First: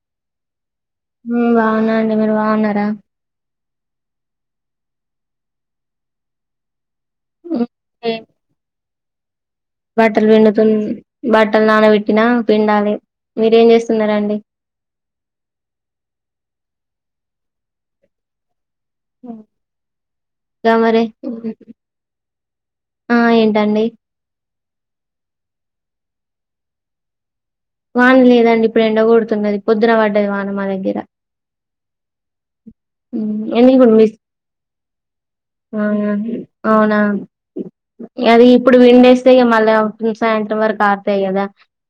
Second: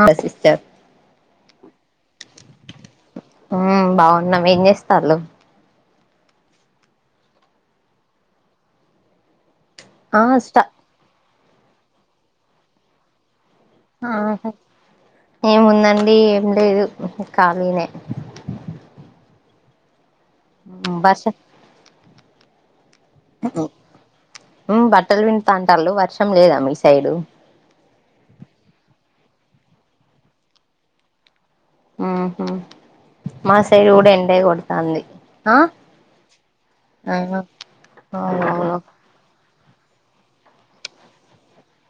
ఆ సిస్టర్ మేము బాగున్నం అండి మీరు బాగున్నారా ఉహ్ బావున్నామ్ ఏం జెస్తాలు ఉహ్ ఎమ్ ఆ బట్టలు స్ట విడుతున్ బట్టలు నానబెట్టినా పిండాలి మీరేం జేస్ ఏముందండి ఏం లేదు ఖాళీనే దా మరి వర్షం ఆ ఏంటండి ఉ బట్టలు వింటతా అంటాళ్ళు వర్షం లేదా మీ సైడు. వాన లేదండి. ఇప్పుడు ఎండగొడుతున్నది పొద్దున పడ్డది వాన మా దగ్గర. ఉహుహ్ హ్మ్ మా ఎందుకు సైడ్ ఇప్పుడు గూడా మిస్ ఎండే గొడతాంది. అవునా అవునా అది అవునవును ఇప్పుడు విండేస్ స్తే గా మళ్ళా సాయంత్రం వరకు ఆరతాయి గదా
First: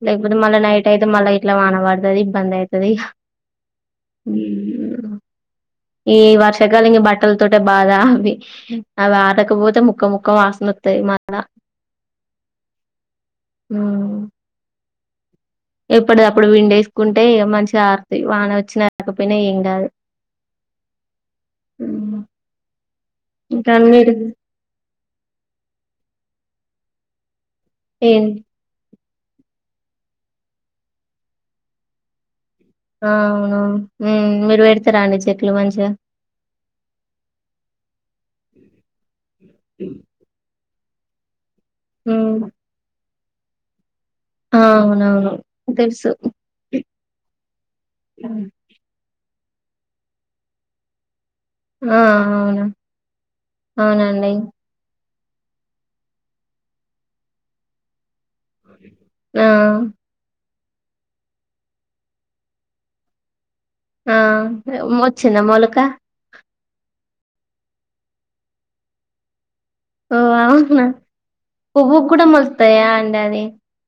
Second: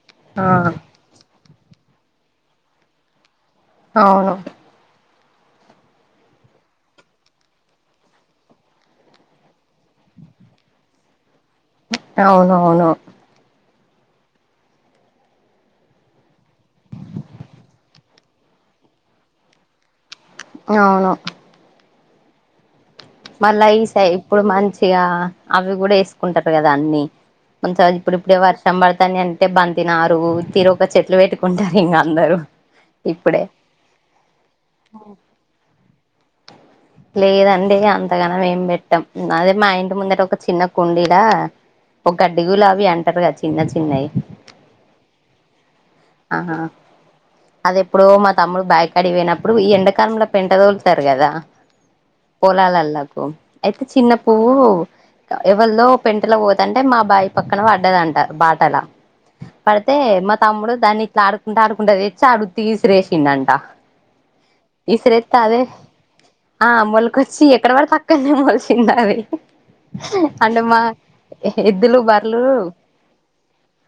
లేకపోతే ఆ మళ్ళీ నైట్ అయితే మళ్ళా ఇట్లా వాన పడుతుది ఇబ్బంది అయితది ఇగా అవును ఈ వర్షకాల ఈ బట్టల తోట బాధ అవి అవి ఆటకపోతే ముక్క ముక్క వాసన వస్తాయి మళ్ళా. అవునవునో ఉహ్మ్ ఎప్పడ్ది అప్పుడు విండ్ ఏసుకుంటే ఇగా మంచిగా అర్థయ్ వాన వచ్చిన రాకపోయినా ఏం కాదు. న్యావును హెయా మళ్ళా ఇసై ఇప్పుడు మంచిగా అవి గూడా ఏసుకుంటారు గదా అండి. మంచాయద్ ఏం ఇప్పుడుప్పుడే వర్ష్ తం బడతాని అంటే బంతినారు తీరొక్క చెట్లు పెట్టుకుంటారు ఇగా అందరు. ఆ అవును ఉహ్ మీరు వెడతారా అండి చెట్లు మంచిగా లేదండి అంతగానం ఏం బెట్టాం అదే మా ఇంటి ముందార ఒక చిన్న కుండీలా. ఒక హ్మ్ గడ్డిగులా అవి అంటారు గా చిన్న చిన్నయ్. ఆ అవునవును తెలుసు ఆహా అది ఎప్పుడు మా తమ్ముడు బ్యాగ్ అడివోయినప్పుడు ఈ ఎండాకాలంలో పెంటా తొల్తారు గదా వా పొలాలకు అయితే చిన్న పువ్వు. ఎవలదో పెంటలో పోతుంటే మా బాయ్ పక్కన పడ్డదంటా బాటలా ఆ పడితే మొంత్ తమ్ముడు దాన్ని ఇట్లా ఆడుకుంటూ ఆడుకుంటా తెచ్చి ఆడు ఉంతిగిసిరేసిడంట. ఆ మోచ్చిందా మోలక ఆ మొలకొచ్చి ఎక్కడ వడితే అక్కనే మొలషింది అది. ఓ అంటే మా అవునా ఎద్దులు పువ్వుకు కూడా బర్లు మొలుస్తాయా అండి అది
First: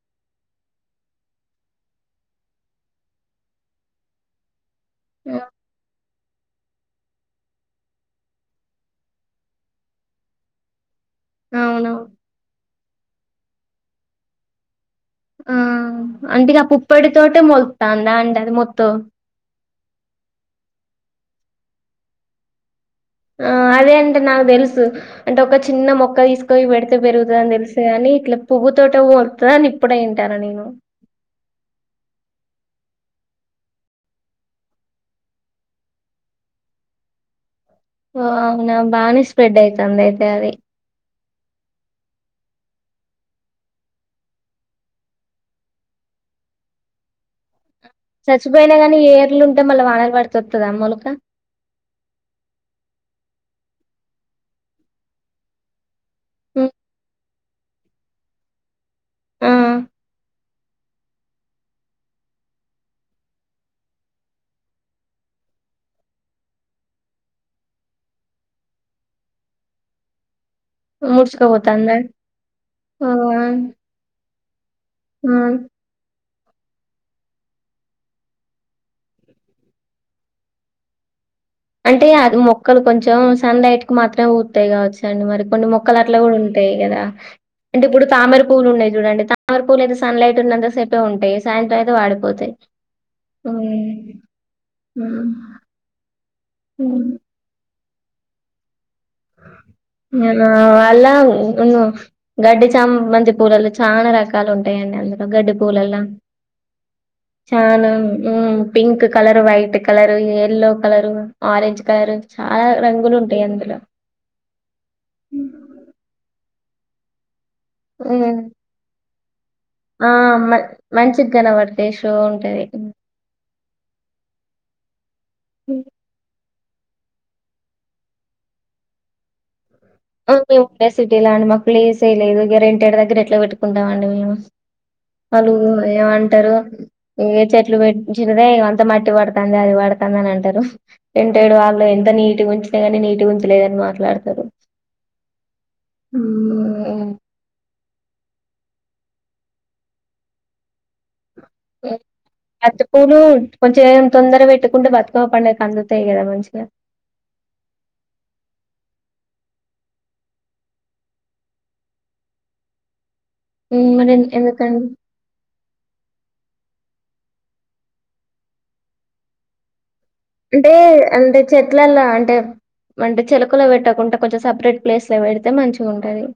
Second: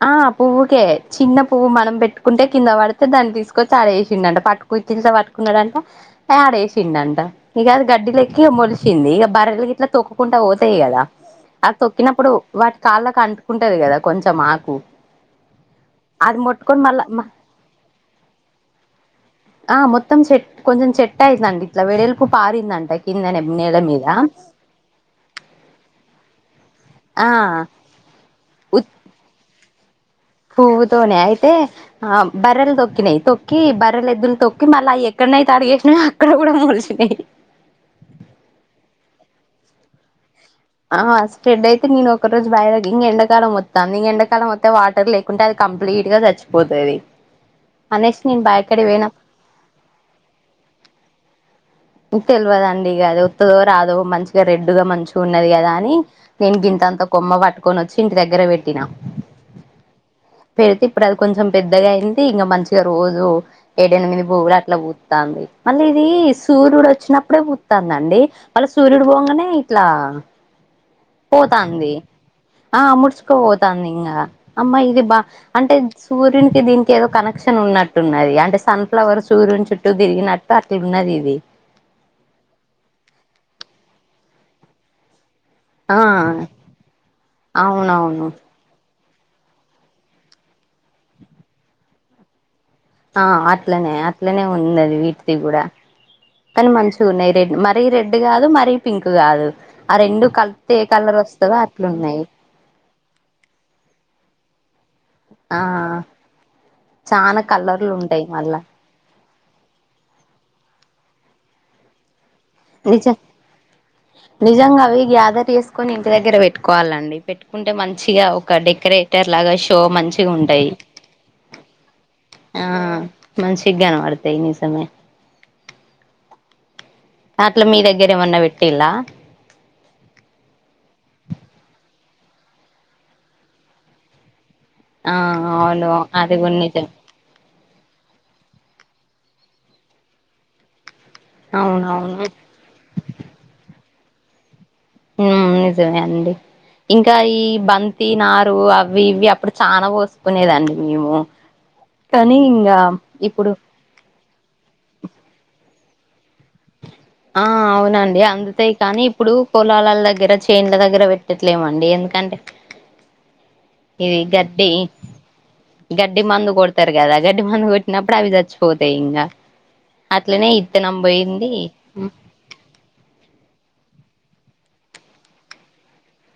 ఆ పువ్వుకే చిన్న పువ్వు మనం బెట్టుకుంటే కింద వడితే దాన్ని దిసుకొచ్ ఆడేచిండంట పట్టక్ కూతుల్సా వట్టుకున్నాడంట యా ఆడేసిండంట. ఇగా అది గడ్డి లెక్కి మొల్చింది. ఇగా బర్రలు గిట్లా తొక్కుంకుంటా ఓతాయి గదా. అది అవును తొక్కినప్పుడు వాటి కాళ్ళకి అంటుకుంటది కదా కొంచెం ఆకు ఉహ్ అది అంటే ఇగా ఆ ముట్టుకొని పుప్పడి మళ్ళా తోటే మొల్తాందా అండి అది మొత్తం. ఆ మొత్తం సెట్ కొంచెం చెట్ అయితదండి ఇట్లా వెడేలుపు పారిందంట ఏక్ ఆ అదే అంటే నాగ్ దేల్సు. అంటే ఒక చిన్న మొక్క తీసుక ఓయ్ పెడితే ఆ పెరుగుతదని దెలుసుగాని ఇట్లా పువ్వు తోటే ఓర్పుతాదని. ఇప్పుడే ఇటన్నా నేను. తోనే అయితే ఆ బర్రెలు తొక్కినాయి తొక్కి బర్రలు ఎద్దులు తొక్కి మళ్ళీ అయ్యి ఎక్కడనైతే అడిగేసినయో అక్కడ కూడా మోలిసినాయి ఓ అవునా బానే స్ప్రెడ్ అయితంది అయితే అది ఆ స్ట్రెడ్ అయితే నేను ఒక రరోజు బాయి ఇంగ ఎండాకాలం ఒత్తంది ఇంగ ఎండకాలం ఒత్తె వాటర్ లే కుంటే అది కంప్లీట్ గా చచ్చిపోతది అనేసి నేను చచ్చపోయినా బయటకాడికి కానీ పోయినప్పుడు ఏర్లు ఉంటే మళ్ళా వానలు పడుతొత్తదా మోలక తెల్వదండిగా ఉత్తదో రాదో మంచిగా రెడ్డుగా మంచిగా ఉన్నది కదా అని నేను ఉమ్, గింతంత కొమ్మ పట్టుకొనోచ్చి ఇంటి దగ్గర పెట్టినా ఆ పెడితే ఇప్పుడు అది కొంచెం పెద్దగా అయింది ఇంకా మంచిగా రోజు ఏడ ఎనిమిది బోగులు అట్లా పూతంది మళ్ళీ ఇది సూర్యుడు వచ్చినప్పుడే పుత్తందండి మళ్ళ సూర్యుడు పొంగనే ఇట్లా పోతాంది ముడుచుకపోతాందా ఆ ముడుచుక పోతాందింగా అమ్మా ఇది బా ఆ అంటే సూర్యునికి దీనికి ఏదో కనెక్షన్ ఉన్నట్టున్నది అంటే సన్ఫ్లవర్ సూర్యుని చుట్టూ తిరిగినట్ తటిన్నదిది అంటే అది మొక్కలు కొంచెం సన్లైట్ కు మాత్రమే పు కావచ్చండి మరి కొన్ని మొక్కలు ఆ అట్లా కూడా ఉంటాయి కదా అంటే ఇప్పుడు అవునవును తామేర పూలు ఉన్నాయి చూడండి తమర పూలయితే సన్ లైట్ ఉన్నంతా సేపే ఉంటాయి సాయంత్రం అయితే వాడిపోతాయి ఆ అట్లనే అట్లనే ఉన్నది వీటిది కూడా కానీ మంచిగున్నాయి రెడ్ మరీ రెడ్ కాదు మరీ పింక్ కాదు ఆ రెండు ఆ కలిపితే ఏ వాళ్ళ కలర్ వస్తవో ఉన్ను అట్లున్నాయి గడ్డి చామంతి పూలల్ల చాలా రకాలు ఉంటాయండి అందు గడ్డి ఆ పూలల్ల చానా కలర్లు ఉంటాయి మళ్ళా ఉహ్ pink colour white colour yellow colour orange colour చాలా రంగులు నిజం ఉంటాయి అందులో నిజంగా అవి గ్యాదర్ చేసుకొని ఇంటి దగ్గర పెట్టుకోవాలండి పెట్టు కుంటే మంచిగా ఉమ్. ఒక డెకరేట్ టర్ లాగా షో ఆ మ- మంచిగుంటయి మంచిగా కనబడతాయి షో ఉంటది ఆ ఉమ్. మంచిగనవడతయి నిజమే దాంట్ల మీ దగ్గర ఏమన్నా పెట్టిల్లా మేము ఉండేది సిటీలా అండి మాకు ప్లేసేలేదు ఇగ రెంటేడు దగ్గర ఎట్లా పెట్టుకుంటాంమండి మేము ఆ వాళ్ళు అవును అది ఏమంటారు కూడా నిజం ఏ చెట్లు పెట్ంచినదే అంత మట్టి పడుతంది అది పడుతంది అని అంటారు రెంటేడ్ వాళ్ళు ఎంత అవునవును నీట్గుగుంచిన గాని నీట్ గుంచలేదని మాట్లాడతారు ఆ నిజమే అండి ఉమ్, ఇంకా ఈ బంతి నారు అవి ఇవి అప్పుడు చానా పోసుకునేదండి మేము కానీ ఇంగా బంతిపూలు ఇప్పుడు కొంచెం తొందర పెట్టుకుంటే బతుకమ్మ పండుగకి అందుతాయి కదా మంచిగా ఆ అవునండి అందుతాయి కానీ ఇప్పుడు పోలాల దగ్గర చెన్లా దగ్గర పెట్టట్లేమండి ఎందుకంటే ఉ మరి ఇది ఎంద్ గడ్డి ఎందుకండి గడ్డి మందు కొడతారు కదా గడ్డి మందు కొట్టినప్పుడు అవి చచ్చిపోతాయి ఇంగ అంటే అంటే చెట్లల్లా అంటే అంటే చెలుకలో పెట్టకుంటా కొంచెం సపరేట్ ప్లేస్ల పెడితే మంచిగుంటది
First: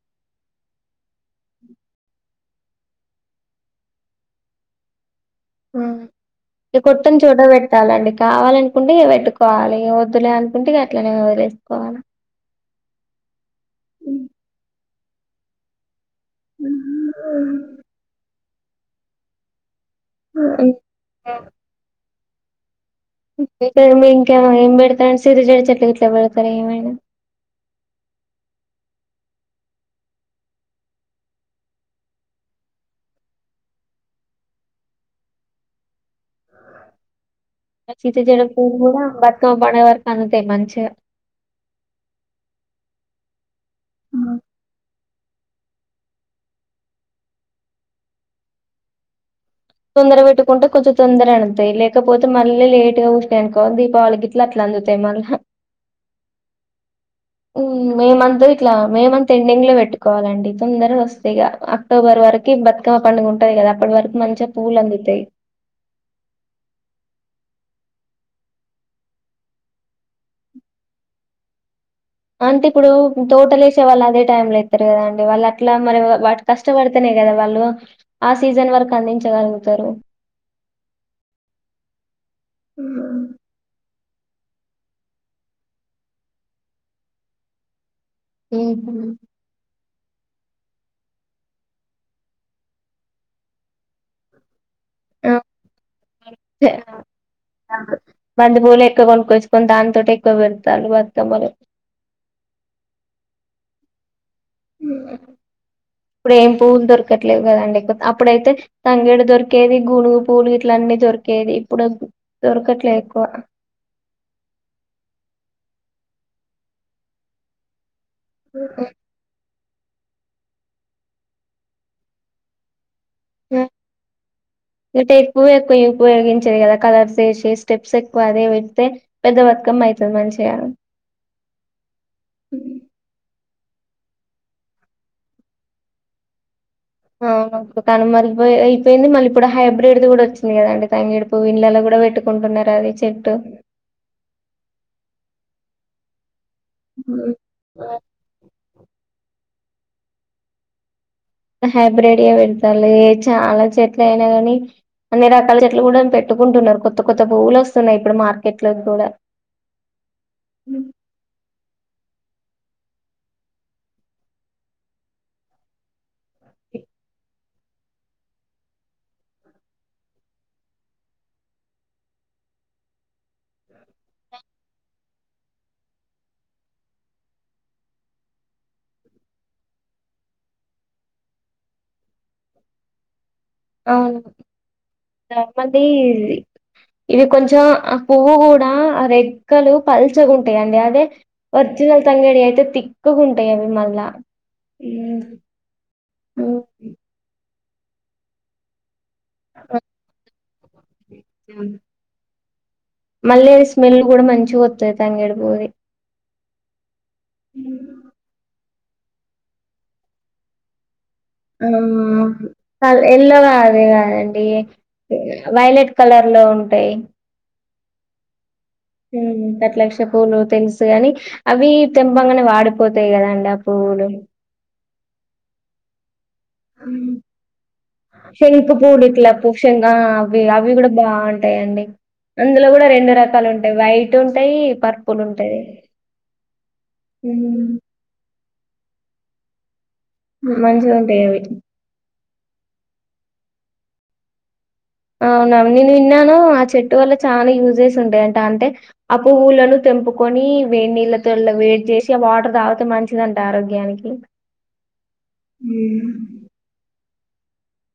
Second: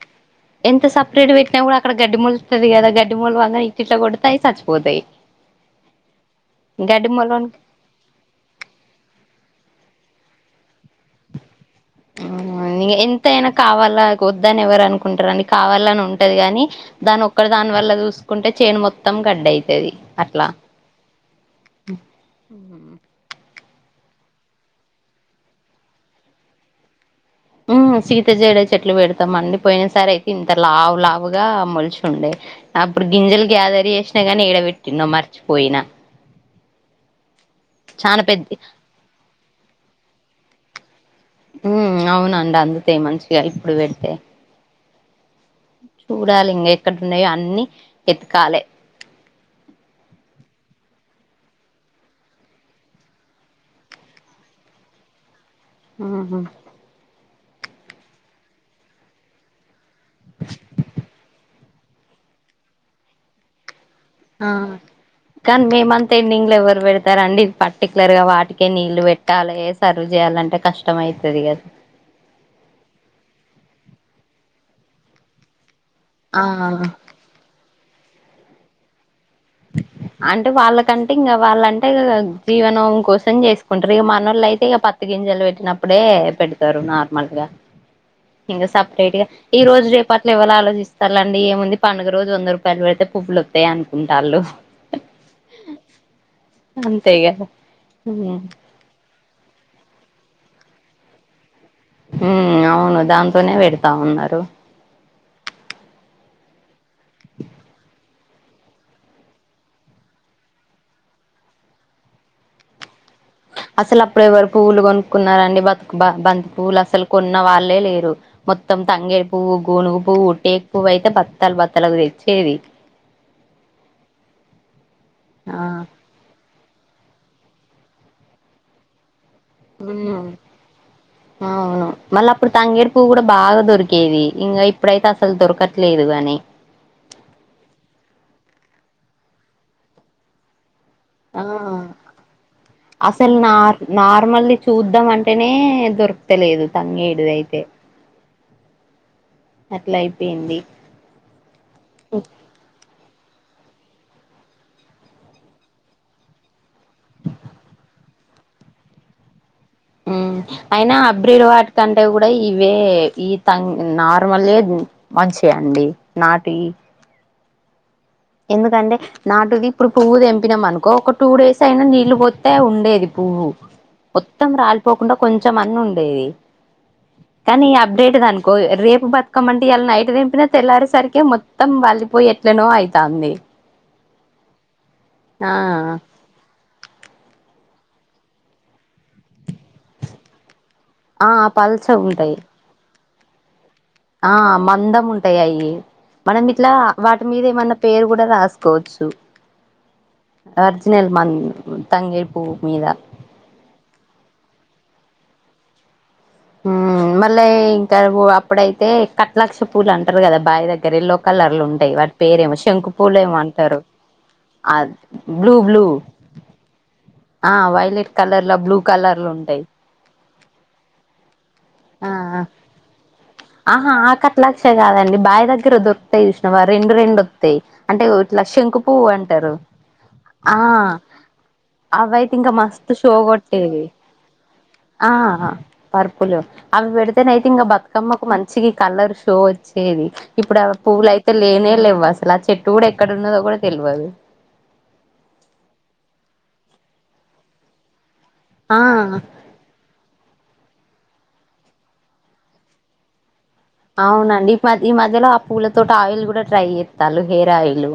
ఎంత సపరేట్ పెట్టినా కూడా అక్కడ గడ్డిమోలుతది కదా గడ్డి మోలువంగ ఇట్టిట్లా కొడతాయి చచ్చిపోతాయి ఆ గడ్డి కొట్టన్ చోట వెట్ మొలవని వేట్టాలండి కావాలనుకుంటే పెట్టుకోవాలి వద్దులే అనుకుంటే అట్లనే వదిలేసుకోవాలి అవు ఎంతైనా కావాలా వద్దాని ఎవరు అనుకుంటారండి కావాలా అని ఉం ఉంటది కాని దాని ఒక్క దాని వల్ల చూసుకుంటే చైన్ మొత్తం గడ్డ అవుతుది అట్లా ఇ మీ ఇంకే ఏం పెడతారని సిరి చెడ్ చెట్లు ఇట్లా పెడతార ఏమైనా హ్మ్ సీత జేడ చెట్లు పెడతాం అండి పోయిన సారి అయితే ఇంత లావు లావుగా మలిచి ఉండే అప్పుడు గింజలు గ్యాదర్ చేసినా గానీ ఈడబెట్టింద మర్చిపోయినా ఆ సీత చానా జడ పెద్ద పువ్వు కూడ బత్కమ్మ పండుగకు [unintelligible] అంతే మంచిగ హ్మ్ అవునండి అంతేే మంచిగా ఇప్పుడు పెడితే చూడాలి ఇంక ఎక్కడ ఉన్నాయో అన్ని ఎతకాలి తొందర పెట్టుకుంటే కొంచెం తొందర అంటతాయి లేకపోతే మళ్ళీ లేట్గా ఊయనుకోవి దీపవళికి లట్ల అందుతాయ్ మళ్ళా హ్మ్ హు హ్మ్ మేమంత ఇట్లా మే మంత్ ఎండింగ్ లో పెట్టుకోవాలండి తొందర వస్థాయి ఇగ అక్టోబర్ వరకు బతుకమ పడుగ ఉంటుది కదా అప్పటి వరకు మంచి ఆ పూల్ అందుతాయి కానీ మేమంతా ఎండింగ్ లో ఎవరు పెడతారండి పర్టికులర్ గా వాటికే నీళ్ళలు పెట్టాలి సర్వ్ చేయాలంటే కష్టం అయ్తది కదా అంటే ఇప్పుడు తోటలు వేసే వాళ్ళుదే టై లో ఇస్తారు కదా అండి వాళ్ళు అట్ మరి వా ఆ కష్టపడితేనే కదా వాళ్ళు ఆ సీజన్ వరకు అందించగలుగుతారు అంటే వాళ్ళకంటే ఇంకా వాళ్ళంటే జీవనం కోసం అర్ధం చేసుకుంటారు ఇక మన వాళ్ళ అయితే ఇక పతు గింజలు పెట్టినప్పుడే పెడతారు నార్మల్ గా ఇకా ఉహు. సపరేట్గా ఈ రోజు రేపట్ల ఎవరు ఆలోచిస్తాలండి ఏముంది పండుగ రోజు వంద రూపాయలు పెడితే పువులు వస్తాయి అనుకుంటాల్ ఆళ్ళు ఓ అంతే కదా [inaudible] ఉమ్ మందు పూలు ఎక్కువ కొనుకొవచ్చు కొ దాంతంతో ట ఎక్కువ పెరుత మరి ఉ అవును దాంతోనే పెడతా ఉన్నారు ఇప్పుడు ఏం పూలు దొరకట్లేల్ కదండి అప్పుడైతే తంగేడు దొరికేది గునుగు పూలు ఇట్ల అన్నీ దొరికేది ఇప్పుడు దొరకట్లే ఎక్కువ అసలు అప్పుడు ఎవరు పువ్వులు కొనుక్కున్నారంండి బతుకు బంతి పువ్వులు అసలు కొన్న వాళ్ళే లేరు మొత్తం తంగేడి పువ్వు గోనుగు పువ్వు టేక్ పువ్వు అయితే బత్తాలు బత్తాలుకు తెచ్చేది హ్మ్ ఇటేపు ఆ ఎకువ్ ఉపయోగించది కదా కలర్స్ వేసి స్టెప్స్ ఎక్కువ అది పెడితే పెద్ద వతకమ్ అతుంది మంచిగా అవును మళ్ళీ అప్పుడు తంగేడి పువ్ కూడా బాగా దొరిక్ దొర్కెవి ఇంకా ఇప్పుడైతే అసలు దొరకట్లేదు గాని కానీ మళ్ళయి అయిపోయింది మళ్ళీ ఇప్పుడు హైబ్రిడ్ కూడా వచ్చింది కదండి తంగేడి ఆ పువ్వు ఇంళ్లలో కూడా పెట్టుకుంటున్నారు అది చెట్టు నార్మల్లీ చూద్దాం అంటేనే దొరుక్త లేదు తంగేడు ఉమ్. అయితే అట్లా అయిపోయింది హైబ్రిడ్ పెడతాలి చాలా చెట్ల అయినా గానీ అన్ని రకాల చెట్లు కూడా పెట్టుకుంటున్నారు కొత్త కొత్త పువ్వులు వస్తున్నాయి ఇప్పుడు మార్కెట్ లో కూడా హ్మ్ అయినా అబ్రిర్ వాటి కంటే కూడా ఇవే ఈ త నార్మల్ మంచిగా అండి నాటివ్ ఎందుకంటే నాటుది ఇప్పుడు పువ్వు తెంపినాం అనుకో ఒక టూ డేస్ అయినా నీళ్లు పోతే ఉండేది పువ్వు మొత్తం రాలిపోకుండా కొంచెం అన్న ఉండేది కానీ అప్డేట్ది అనుకో రేపు బతుకమంటే ఇలా నైట్ దెంపినా తెల్లారేసరికి మొత్తంళ్ళలిపోయి ఎట్లేనో అయి టాంది అవును ఆ నార్మల్ ది ఇవి కొంచెం ఆ పువ్వు కూడా ఆ రెక్కలు పల్చగా ఉంటాయండి అదే ఆ ఒరిజినల్ పల్చగుంటాయి తంగడి అయితే తిక్కుగా ఉంటాయి అవి మళ్ళా ఆ మందం ఉంటాయి అవి మనం ఇట్లా వాటి మీద ఏమన్నా పేరు కూడా రాసుకోవచ్చు వర్జినల్ మన్ ఉ తంగేడు పువ్వు మీద మళ్ళీ స్మెల్ కూడా మంచిగా వతది తంగేడి పువ్వుది ఆ మళ్ళీ ఇంకా అప్పుడైతే కట్లాక్ష పూలు అంటారు కదా బావి దగ్గర లో ఏమో ఎల్లో అంటారు అదే కాదండి ఆ బ్లూ బ్లూ వైలెట్ కలర్ లో ఉంటాయి ఆ వైలేట్ కలర్ల బ్లూ కలర్లు ఉంటాయి ఆ లక్ష పూలు తెలుసు కని అవి ఆ తెంపంగానే వాడిపోతాయి కదా అండి ఆ పువ్వులు లక్ష కదండి బాయి దగ్గర వొ టాయి చూసినవ రెండు రెండు వస్తాయి అంటే ఇట్లా శంకు పూలు పువ్వు ఇట్లా అంటారు పుషంగా అవి ఆ అవి కూడా బాగుంటాయిండి అవి అయితే ఇంకా అందులో కూడా మస్తు రెండు షో రకాలు ఉంటాయి కొట్టేది వైట్ ఉంటాయి ఆ పర్పుల్ ఉంటది పర్పులు అవి పెడతనైతే ఇంకా బతుకమ్మకు మంచి కలర్ షో వచ్చేది ఇప్పుడు ఆ మంచిగా ఉంటాయి పువ్లులయితే అవి లేనే లేవు అసలు ఆ చెట్టు కూడా ఎక్కడ ఉన్నదో కూడా తెలియదు అవునవును నేను విన్నాను ఆ చెట్టు వల్ల చాలా యూజ్ స్ ఉంటాయి అంట అంటే ఆ పువ్వులను తెం కొని వేడి నీళ్ళతో వేట్ చేసి ఆ వాటర్ తాగితే మంచిదింట ఆ అవునండి ఈ మ ఈ మధ్యలో ఆ పువ్వుల తోట ఆయిల్ కూడా ట్రై చేస్తారు హెయిర్ ఆయిల్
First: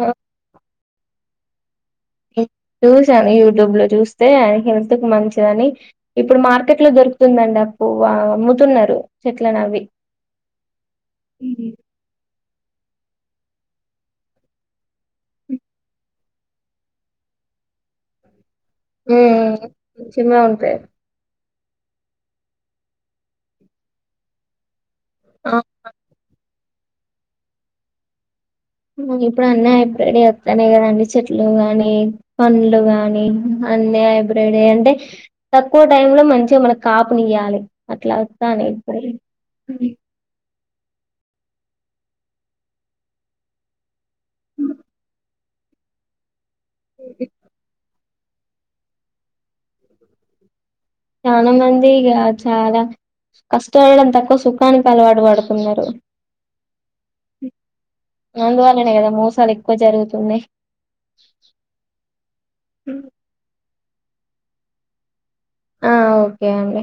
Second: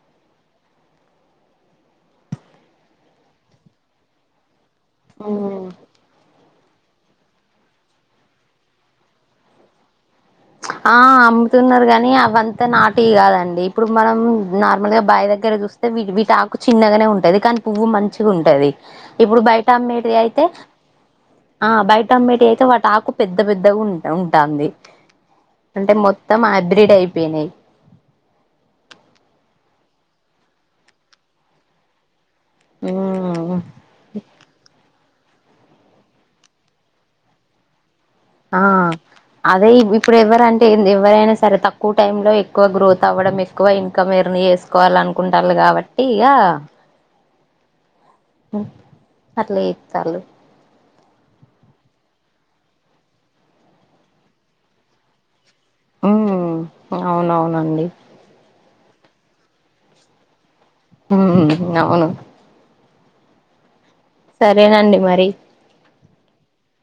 ఆ చూసాను యూట్యూబ్ లో చూస్తే హెల్త్ కు మంచిదని ఇప్పుడు మార్కెట్ లో దొరుకుతుందండి ఆ పువ్వు అమ్ముతున్నారు చెట్లలను అవి ఆ అమ్ముతున్నారు గాని కానీ అవంతా నాటి కాదండి ఇప్పుడు మనం నార్మల్గా బాయి దగ్గర చూస్తే వీటి చిన్నగానే ఉంటది కానీ పువ్వు మంచిగా ఉంటది ఇప్పుడు బయట అమ్మేది ఉమ్ మంచిగా అయితే ఉంటాయి ఆ బయట అమ్మేటి అయితే వాటి ఆకు పెద్ద పెద్దగా ఉంట ఉంటాంది ఆ అంటే మొత్తం హైబ్రిడ్ అయిపోయినాయి ఇప్పుడు అన్ని హైబ్రిడ్ యే వస్తన్నాయి కదండి చెట్లు గాని పండ్లు గాని ఉమ్ అన్నీ హైబ్రైడ అంటే తక్కువ టైమ్ లో మంచిగా మనకు కాపునియ్యాలి అట్లా ఆ వస్తానయి ఇప్పుడు అదే ఇప్పుడు ఎవరంటే ఎవరైనా సరే తక్కువ టైమ్ లో ఎక్కువ గ్రోత్ అవ్వడం ఎక్కువ ఇన్కమ్ ఎర్న్ చేసుకోవాలనుకుంటాల్లు కాబట్టి ఇక ఈ అట్లా చెత్తళ్లు చాలా మంది ఇగ చాలా కష్టపడడం తక్కువ సుఖానికి అలవాటు పడుతున్నారు ఉ అవునవునండి అందువల్లనే కదా మోసాలు ఎక్కువ జరుగుతున్నాయి హ అవును ఇ సరేనండి మరి ఆ ఓకే అండి